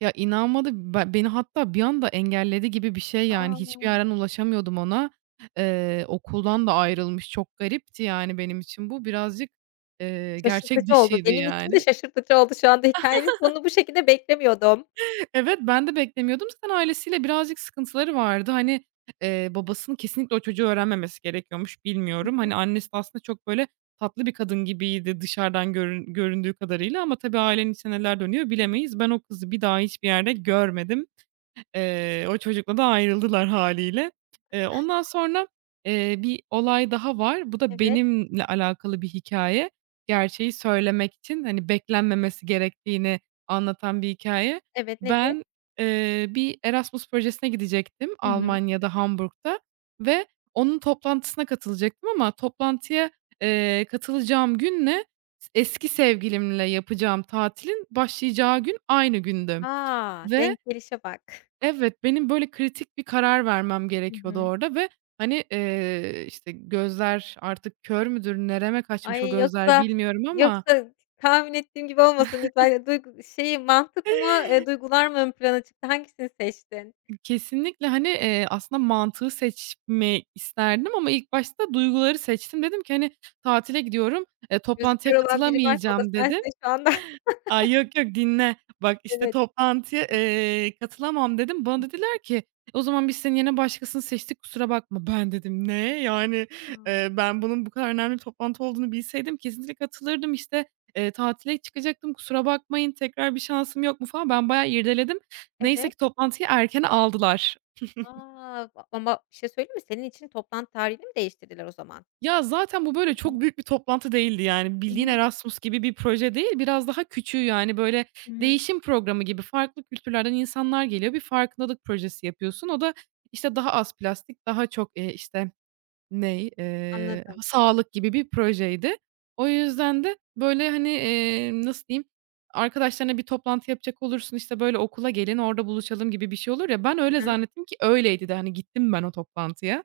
Ya, inanmadı. Ba beni hatta bir anda engelledi gibi bir şey, yani hiçbir A! yerden ulaşamıyordum ona. Eee, okuldan da ayrılmış. Çok garipti, yani, benim için bu birazcık, eee, gerçek Şaşırtıcı oldu, dışıydı benim için de yani. şaşırtıcı oldu şu anda. Hikâyenin sonunu bu şekilde beklemiyordum. Evet, ben de beklemiyordum. Zaten ailesiyle birazcık sıkıntıları vardı. Hani, eee, babasının kesinlikle o çocuğu öğrenmemesi gerekiyormuş, Hı bilmiyorum. hı. Hani, annesi de aslında çok, böyle, tatlı bir kadın gibiydi dışarıdan görün göründüğü kadarıyla ama tabii ailenin içinde neler dönüyor Tabii. bilemeyiz. Ben o kızı bir daha hiçbir yerde görmedim. Eee, o çocukla da ayrıldılar, hâliyle. Eee, ondan sonra, eee, bir olay daha var. Bu da Evet. benimle alakalı bir hikâye, Gerçeği söylemek için, hani, beklenmemesi gerektiğini anlatan bir hikâye. Evet, nedir? Ben, eee, bir Erasmus projesine gidecektim Hı hı. Almanya'da, Hamburg'ta ve onun toplantısına katılacaktım ama toplantıya, eee, katılacağım günle s eski sevgilimle yapacağım tatilin başlayacağı gün aynı gündü. Ha, Ve denk gelişe bak. Evet, benim böyle kritik bir karar vermem Hı gerekiyordu hı. orada ve, hani, eee, işte, gözler artık kör müdür? Nereme kaçmış o Ay! gözler, Yoksa, bilmiyorum yoksa ama t tahmin ettiğim gibi olmasın lütfen. Eee, duyg şeyi Mantık mı, eee, duygular mı ön plana çıktı? Hangisini seçtin? I kesinlikle. Hani, eee, aslında mantığı seçmeyi isterdim ama ilk başta duyguları seçtim. Dedim ki, "Hani, tatile gidiyorum, eee, Gözü kör toplantıya olan biri varsa o da katılamayacağım." dedim. sensin şu anda. Ay, yok, yok. Dinle, bak, işte, Evet. "Toplantıya, Hı hı. eee, katılamam." dedim. Hı Bana hı. dediler ki, "O zaman biz senin yerine başkasını seçtik, kusura bakma." Ben dedim, "Ne? Yani, Imm. eee, ben bunun bu kadar önemli toplantı olduğunu bilseydim kesinlikle katılırdım. İşte, eee, tatile çıkacaktım. Kusura bakmayın, tekrar bir şansım yok mu?" falan. Ben bayağı irdeledim. Neyse Evet. ki toplantıyı erkene aldılar. A! A ama bir şey söyleyeyim mi? Senin için toplantı tarihini mi değiştirdiler, o zaman? Ya, zaten bu Hı böyle hı. çok büyük bir toplantı değildi yani. Hı Bildiğin hı. Erasmus gibi bir proje değil, biraz daha küçüğü. Yani, böyle, Hı hı. değişim programı gibi, farklı kültürlerden insanlar geliyor. Bir farkındalık projesi yapıyorsun. O da, işte, daha az plastik, daha çok, eee, işte, ney? Eee, Anladım. sağlık gibi bir projeydi. O yüzden de böyle, hani, eee, nasıl diyeyim? Arkadaşlarına bir toplantı yapacak olursun, işte, böyle, "Okula gelin, orada buluşalım." gibi bir şey olur ya. Ben öyle Hı hı. zannettim ki öyleydi de, hani, gittim ben o toplantıya.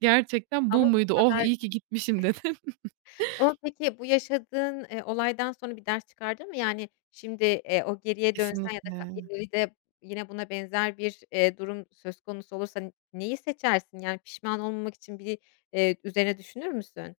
"Gerçekten Ama bu bu muydu? Oh! kadar İyi ki gitmişim." dedim. Ama peki bu yaşadığın, eee, olaydan sonra bir ders çıkardın mı? Yani, şimdi, eee, o geriye dönsen ka Kesinlikle. ya da ileride yine buna benzer bir, eee, durum söz konusu olursa neyi seçersin? Yani pişman olmamak için bir, eee, üzerine düşünür müsün?